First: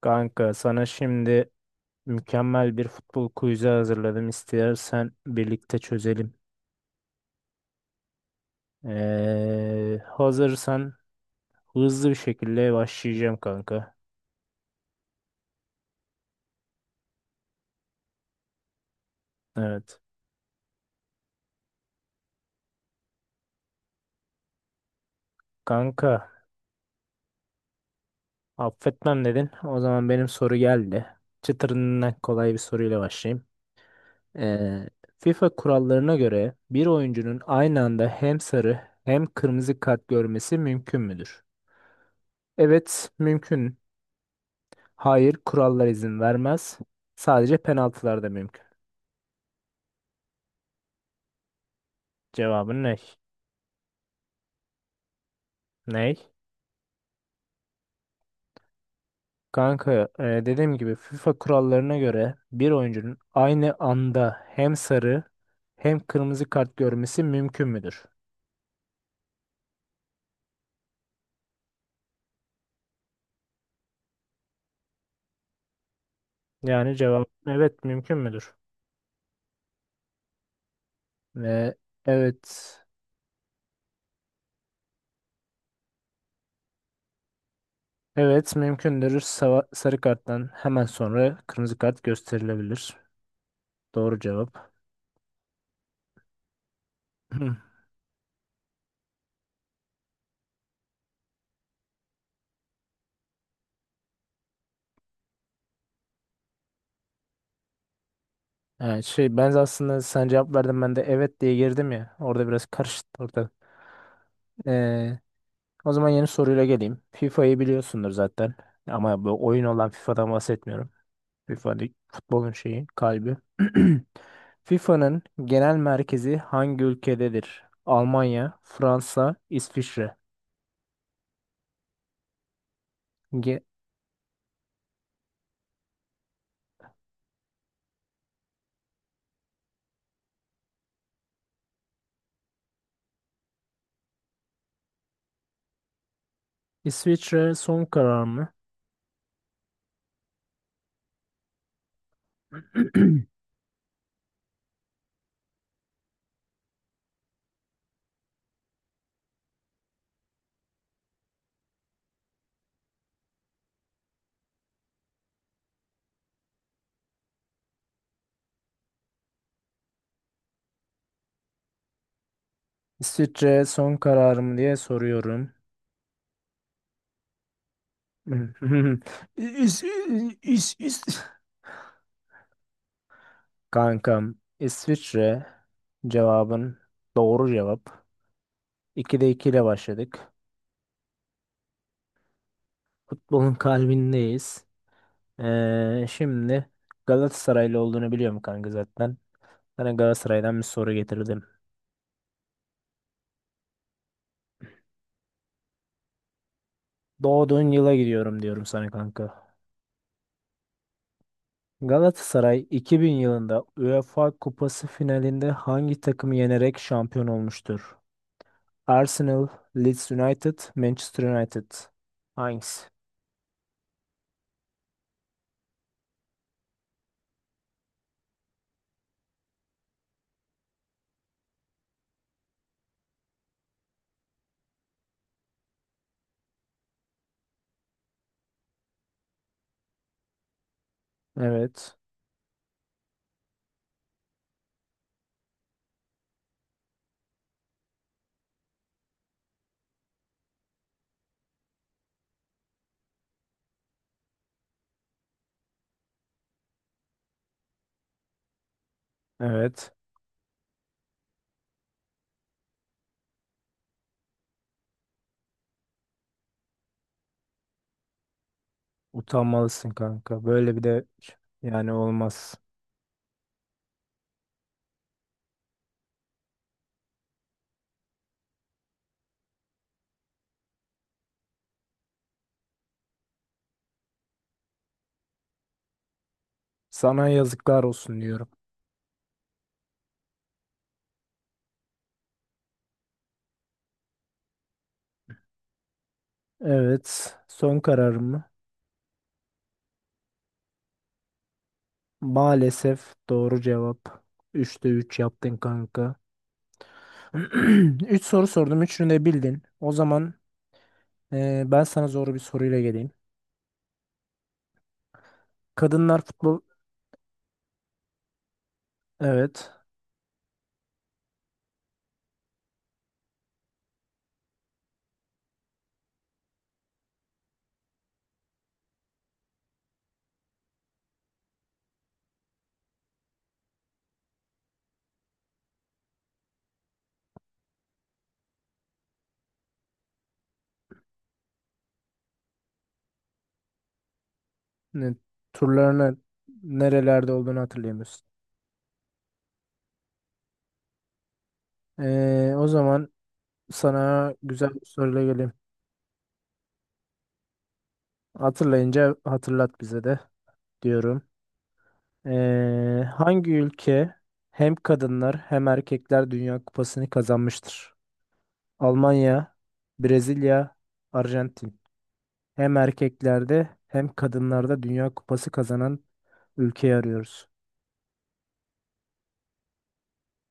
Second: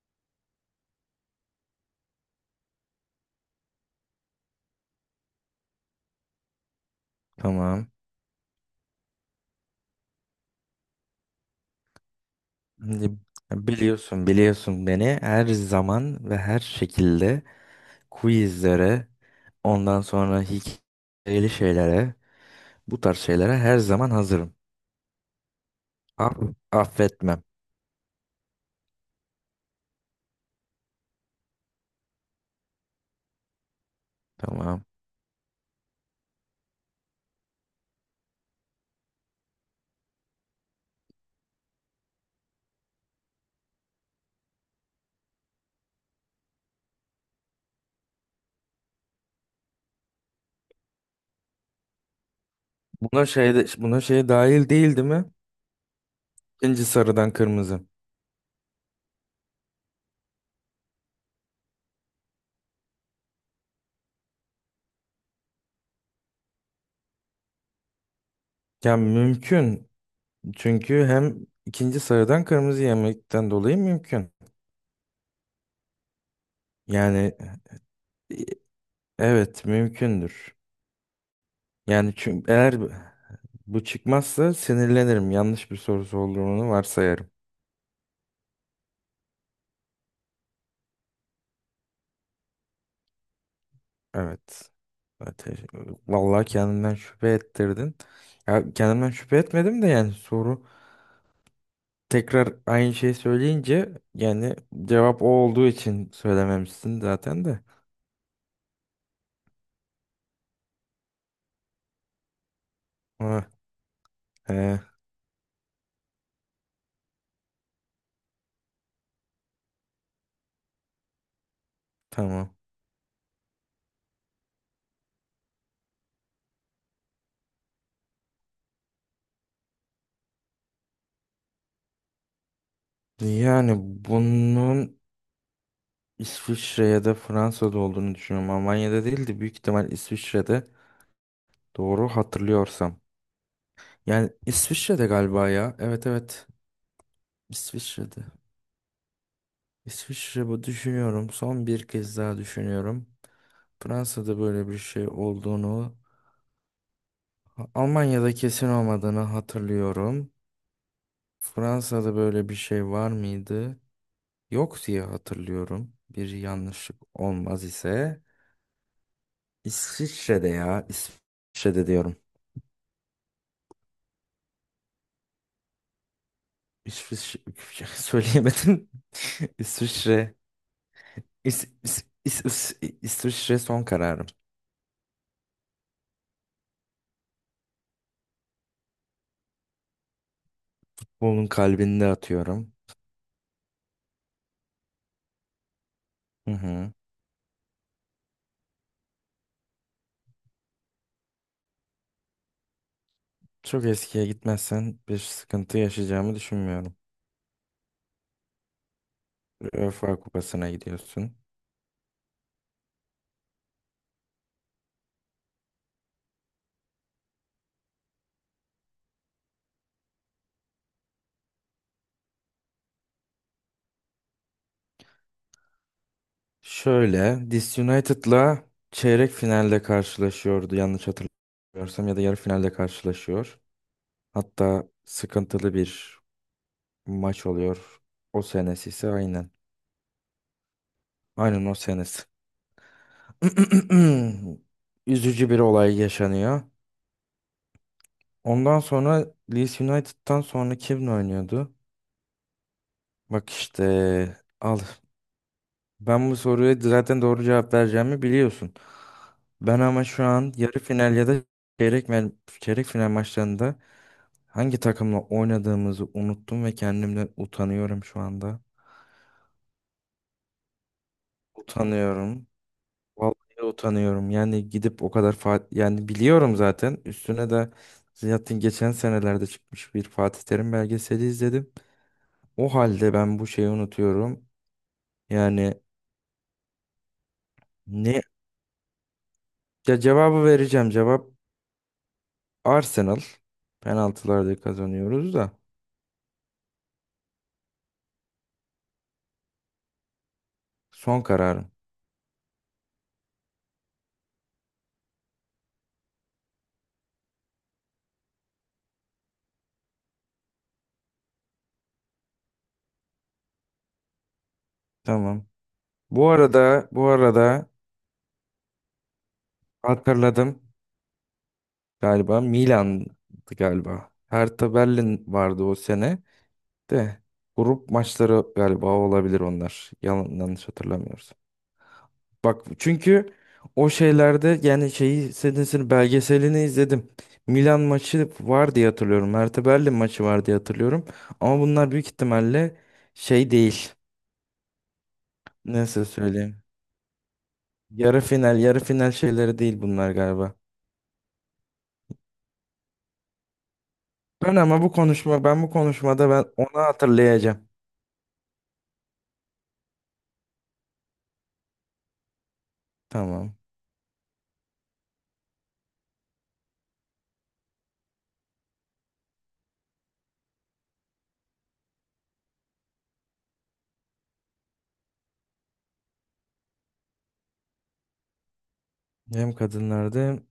Kanka sana şimdi mükemmel bir futbol quiz'i hazırladım. İstersen birlikte çözelim. Tamam. Hazırsan hızlı bir şekilde Şimdi başlayacağım kanka. Biliyorsun beni her zaman ve her şekilde quizlere, Evet. ondan sonra hikayeli şeylere, bu tarz şeylere her zaman hazırım. Kanka Aff affetmem. affetmem dedin. O zaman benim soru geldi. Çıtırından kolay bir soruyla başlayayım. Tamam. Ee, FIFA kurallarına göre bir oyuncunun aynı anda hem sarı hem kırmızı kart görmesi mümkün müdür? Evet, mümkün. Hayır, kurallar izin vermez. Sadece penaltılarda mümkün. Cevabın ne? Buna şey de, buna şey dahil değil, değil mi? Ney? İkinci sarıdan kırmızı. Kanka, dediğim gibi FIFA kurallarına göre bir oyuncunun aynı anda hem sarı hem kırmızı kart görmesi mümkün müdür? Ya mümkün. Çünkü hem ikinci sarıdan kırmızı yemekten dolayı mümkün. Yani cevap Yani evet mümkün e, müdür? evet mümkündür. Ve Yani çünkü eğer evet, bu çıkmazsa sinirlenirim. Yanlış bir sorusu olduğunu varsayarım. evet mümkündür. Sarı karttan hemen sonra kırmızı kart gösterilebilir. Doğru Evet. cevap. Ateş. Vallahi kendimden şüphe ettirdin. Ya kendimden şüphe etmedim de yani soru tekrar aynı şeyi söyleyince yani cevap o olduğu için söylememişsin zaten de. Yani şey, ben aslında sen cevap verdin, ben de evet diye girdim ya. Orada biraz karıştı Ha, ortalık. he, Ee, O zaman yeni soruyla geleyim. FIFA'yı biliyorsundur zaten. Ama bu oyun olan FIFA'dan bahsetmiyorum. FIFA futbolun tamam. şeyi, kalbi. FIFA'nın genel merkezi hangi ülkededir? Almanya, Fransa, İsviçre. Ge- Yani bunun İsviçre ya da Fransa'da olduğunu düşünüyorum. Almanya'da değil de büyük ihtimal İsviçre'de doğru hatırlıyorsam. Yani İsviçre'de galiba ya. Evet, evet. İsviçre son karar İsviçre'de. mı? İsviçre bu düşünüyorum. Son bir kez daha düşünüyorum. Fransa'da böyle bir şey olduğunu, Almanya'da kesin olmadığını hatırlıyorum. Fransa'da böyle bir şey var mıydı? Yok diye hatırlıyorum. Bir yanlışlık olmaz ise. İsviçre'de ya. İsviçre'de diyorum. İsviçre son karar mı diye soruyorum. İsviçre söyleyemedim. İs, İsviçre. is, is. İsviçre son kararım. Kankam, İsviçre cevabın doğru cevap. 2'de 2 ile başladık. Onun kalbinde atıyorum. Futbolun kalbindeyiz. Hı Şimdi hı. Galatasaraylı olduğunu biliyorum kanka zaten. Sana Galatasaray'dan bir soru getirdim. Çok eskiye gitmezsen bir sıkıntı yaşayacağımı düşünmüyorum. Doğduğun yıla gidiyorum diyorum sana kanka. UEFA Kupası'na gidiyorsun. Galatasaray 2000 yılında UEFA Kupası finalinde hangi takımı yenerek şampiyon olmuştur? Arsenal, Leeds United, Manchester United. Hangisi? Şöyle, Dis United'la çeyrek finalde karşılaşıyordu yanlış hatırlamıyorsam ya da yarı finalde karşılaşıyor. Hatta sıkıntılı bir maç oluyor. O senesi ise aynen. Aynen o Evet. senesi. Üzücü bir olay yaşanıyor. Ondan sonra Leeds United'tan sonra kim oynuyordu? Bak işte al, ben bu soruya zaten doğru cevap vereceğimi biliyorsun. Ben Evet. ama şu an yarı final ya da çeyrek, mel- çeyrek final maçlarında hangi takımla oynadığımızı unuttum ve kendimden utanıyorum şu anda. Utanmalısın kanka. Böyle bir de yani Utanıyorum. olmaz. Vallahi utanıyorum. Yani gidip o kadar Fatih yani biliyorum zaten. Üstüne de zaten geçen senelerde çıkmış bir Fatih Terim belgeseli izledim. O halde ben bu şeyi unutuyorum. Yani Sana yazıklar olsun ne diyorum. ya cevabı vereceğim. Cevap Arsenal, penaltılarda kazanıyoruz da, Evet. Son kararım mı? son kararım. Maalesef doğru cevap. Üçte 3 yaptın kanka. 3 soru sordum. Üçünü de bildin. O zaman ben sana zor bir soruyla geleyim. Tamam. Kadınlar Bu futbol... arada bu arada Evet. hatırladım galiba Milan'dı galiba. Hertha Berlin vardı o sene de grup maçları galiba olabilir onlar. Yalan, yanlış hatırlamıyoruz. Bak çünkü o şeylerde yani şeyi senesini belgeselini izledim. Milan maçı var diye hatırlıyorum. Hertha Berlin maçı var diye hatırlıyorum. Ama bunlar büyük ihtimalle şey değil. Ne, Nasıl turlarını söyleyeyim? nerelerde olduğunu hatırlayamıyorsun. Yarı final şeyleri değil bunlar galiba. O zaman sana güzel bir soruyla geleyim. Ben bu konuşmada ben onu hatırlayacağım. Hatırlayınca hatırlat bize de diyorum. Hangi Tamam. ülke hem kadınlar hem erkekler Dünya Kupası'nı kazanmıştır? Almanya, Brezilya, Arjantin. Hem erkeklerde hem kadınlarda Dünya Kupası kazanan ülkeyi arıyoruz. Hem kadınlarda hem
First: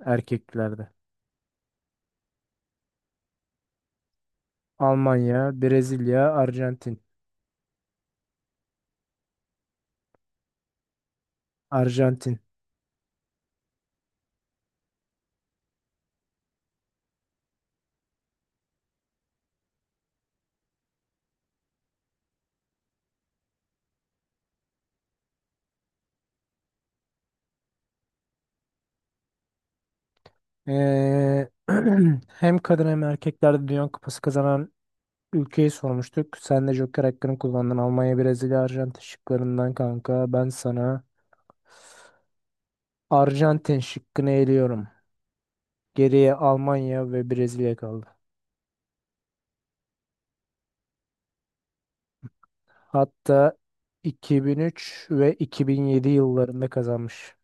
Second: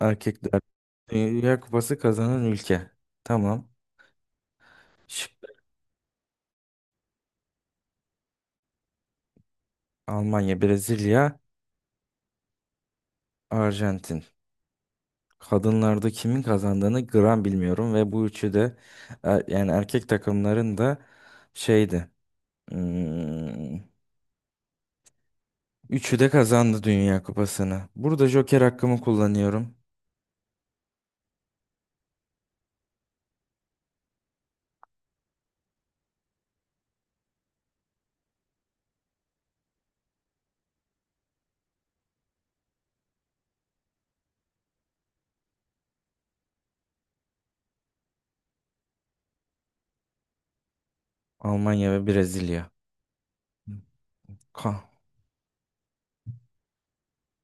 erkekler. Erkeklerde. Dünya Kupası kazanan ülke. Tamam. Şık. Almanya, Brezilya, Arjantin. Almanya, Brezilya, Arjantin. Arjantin. Kadınlarda kimin kazandığını gram bilmiyorum ve bu üçü de yani erkek takımların da şeydi. hmm, üçü de kazandı Dünya Kupası'nı. Burada Joker hakkımı kullanıyorum. Ee, Hem kadın hem erkeklerde Dünya Kupası kazanan ülkeyi sormuştuk. Sen de Joker hakkını kullandın. Almanya, Brezilya, Arjantin şıklarından kanka. Ben sana Arjantin şıkkını eliyorum. Geriye Almanya ve Brezilya kaldı. Almanya ve Brezilya. Hatta Kan, 2003 ve 2007 yıllarında kazanmış.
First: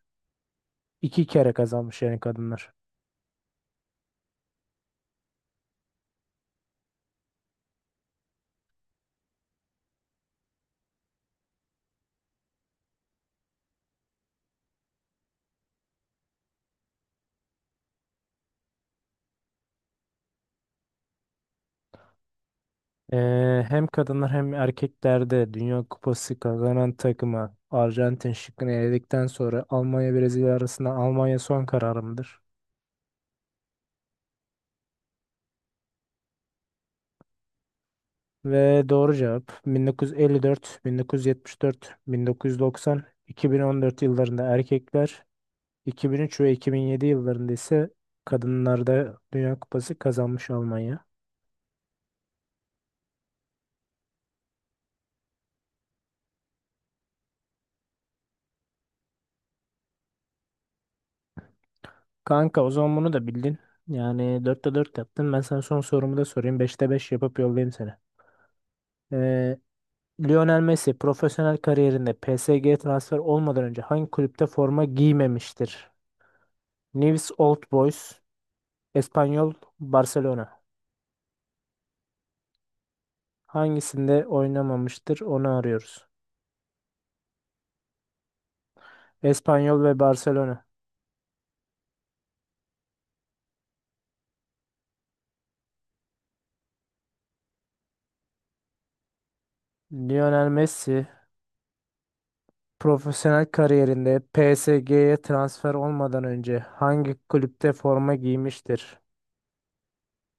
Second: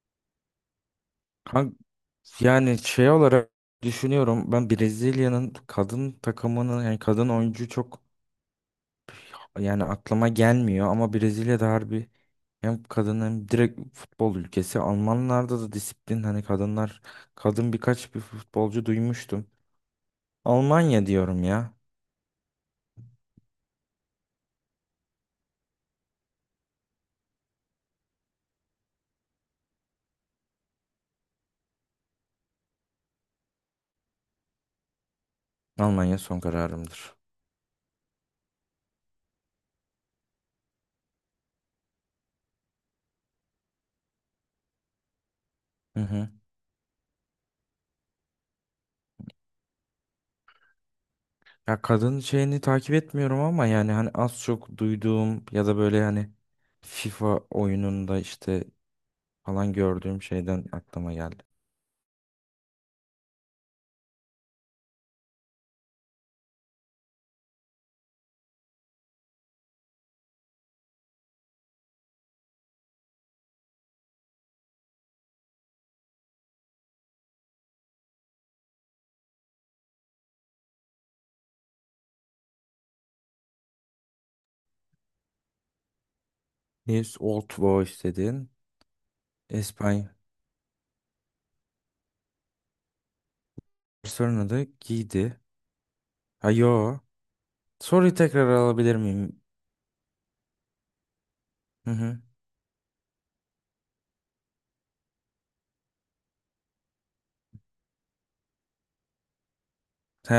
İki kere kan- kazanmış yani kadınlar. yani şey olarak düşünüyorum ben Brezilya'nın kadın takımının yani kadın oyuncu çok yani aklıma gelmiyor ama Brezilya'da harbi hem kadın hem direkt futbol ülkesi. Almanlarda da disiplin hani kadınlar kadın birkaç bir futbolcu duymuştum. Almanya diyorum ya. Hem kadınlar hem erkeklerde Dünya Kupası kazanan takıma Arjantin şıkkını eledikten sonra Almanya Brezilya arasında Almanya son kararımdır. Almanya son kararımdır. Ve doğru cevap: 1954, 1974, 1990, 2014 yıllarında erkekler, Hı hı. 2003 ve 2007 yıllarında ise kadınlarda Dünya Kupası kazanmış Almanya. Ya kadın şeyini takip etmiyorum ama yani hani az çok duyduğum ya da böyle hani FIFA oyununda işte falan gördüğüm şeyden aklıma geldi. Kanka o zaman bunu da bildin. Yani dörtte 4 yaptın. Ben sana son sorumu da sorayım. Beşte 5 yapıp yollayayım seni. Ee, Lionel Messi profesyonel kariyerinde PSG transfer olmadan önce hangi kulüpte forma giymemiştir? Newell's Old Boys, Espanyol, Barcelona. Hangisinde oynamamıştır onu arıyoruz. His Old Boys dedin. Espanyol ve İspanya. Barcelona. Barcelona'da adı Giydi. Ha yo. Soruyu tekrar alabilir miyim? Lionel Messi Hı hı. profesyonel kariyerinde PSG'ye transfer olmadan önce hangi kulüpte forma giymiştir? He,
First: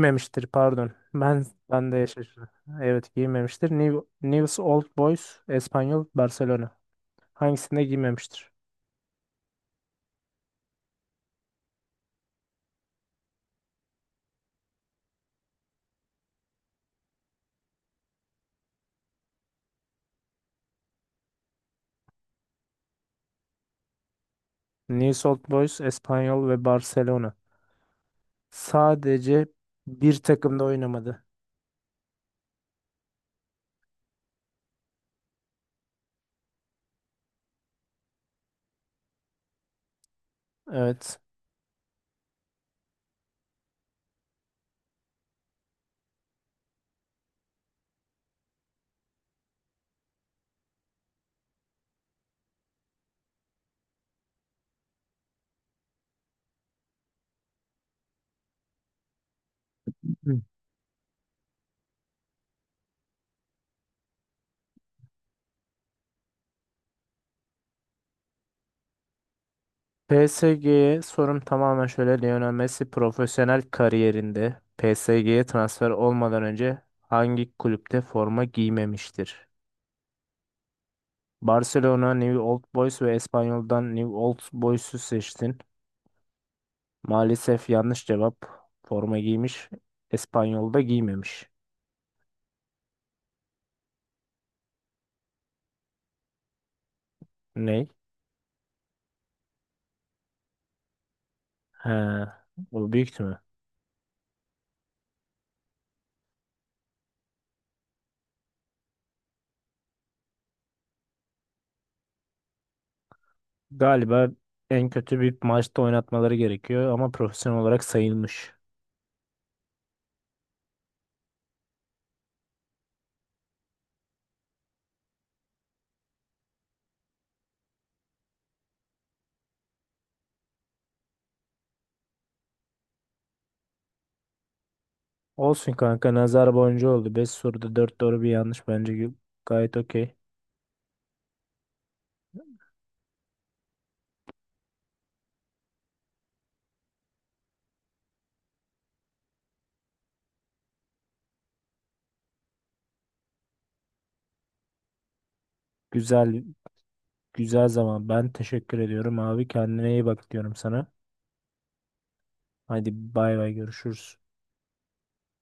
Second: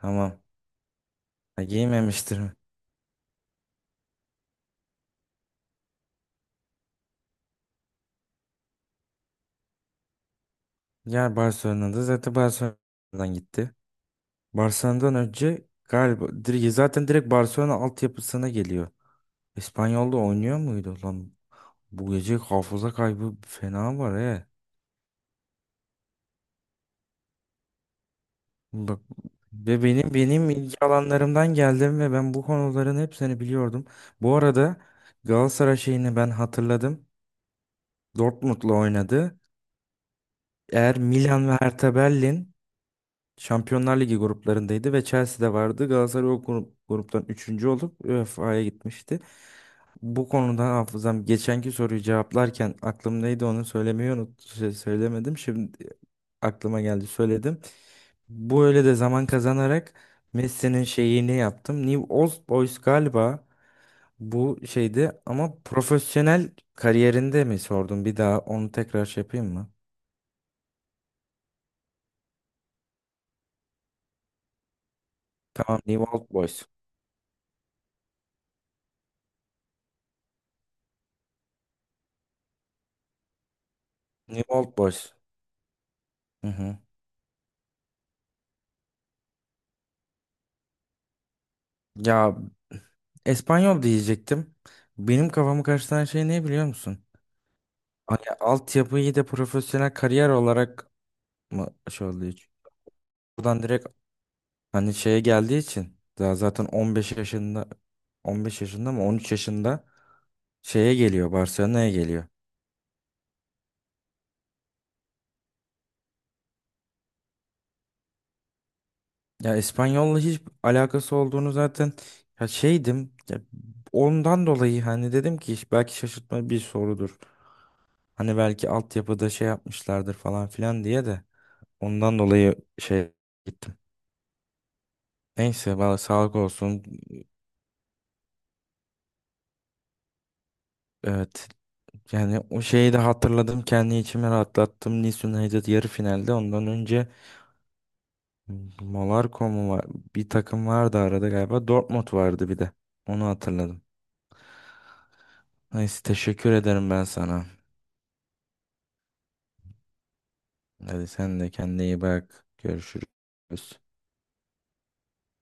tamam. pardon. Ben Ha, ben de giymemiştir şaşırdım. mi? Evet, giymemiştir. News Old Boys, Espanyol, Barcelona. Hangisinde giymemiştir? Ya Barcelona'da zaten Barcelona'dan gitti. Barcelona'dan önce galiba zaten direkt Barcelona altyapısına geliyor. İspanyol'da oynuyor muydu lan? Bu gece hafıza kaybı fena var he. News Old Boys, Espanyol ve Barcelona. Bak Sadece ve benim bir benim takımda ilgi oynamadı. alanlarımdan geldim ve ben bu konuların hepsini biliyordum. Bu arada Galatasaray şeyini ben hatırladım. Dortmund'la oynadı. Eğer Evet. Milan ve Hertha Berlin Şampiyonlar Ligi gruplarındaydı ve Chelsea'de vardı. Galatasaray gruptan üçüncü olup UEFA'ya gitmişti. Bu konuda hafızam geçenki soruyu cevaplarken aklımdaydı onu söylemeyi unut şey, söylemedim. Şimdi aklıma geldi söyledim. Bu öyle de zaman kazanarak Messi'nin şeyini yaptım. New Old Boys galiba bu şeydi ama profesyonel kariyerinde mi sordum? Bir daha onu tekrar şey yapayım mı? PSG'ye sorum tamamen şöyle: Lionel Messi profesyonel kariyerinde PSG'ye Tamam, transfer New Old olmadan Boys. önce hangi kulüpte forma giymemiştir? Barcelona, New Old Boys ve Espanyol'dan New Old New Old Boys'u Boys. seçtin. Hı hı. Maalesef yanlış cevap. Forma giymiş. İspanyol'da giymemiş. Ya İspanyol diyecektim. Benim kafamı karıştıran şey ne biliyor musun? Ney? Hani altyapıyı da profesyonel kariyer olarak mı He, şey oluyor? bu büyük mü? Buradan direkt hani şeye geldiği için daha zaten 15 yaşında, 15 yaşında mı 13 yaşında şeye geliyor, Barcelona'ya geliyor. Galiba en kötü bir maçta oynatmaları gerekiyor ama profesyonel olarak sayılmış. Ya İspanyol'la hiç alakası olduğunu zaten ya şeydim. Ya ondan dolayı hani dedim ki belki şaşırtma bir sorudur. Hani belki altyapıda şey yapmışlardır falan filan diye de ondan dolayı şey gittim. Olsun Neyse valla kanka, sağlık nazar olsun. boncuğu oldu. Beş soruda 4 doğru bir yanlış bence gayet okey. Evet. Yani o şeyi de hatırladım. Kendi içime rahatlattım. Nice United yarı finalde. Ondan önce Monaco mu var? Bir takım vardı arada galiba. Dortmund vardı bir de. Onu hatırladım. Neyse Güzel, teşekkür ederim ben sana. güzel zaman. Ben teşekkür ediyorum abi. Kendine iyi bak diyorum sana. Hadi sen de kendine iyi bak. Hadi bay bay, Görüşürüz. görüşürüz.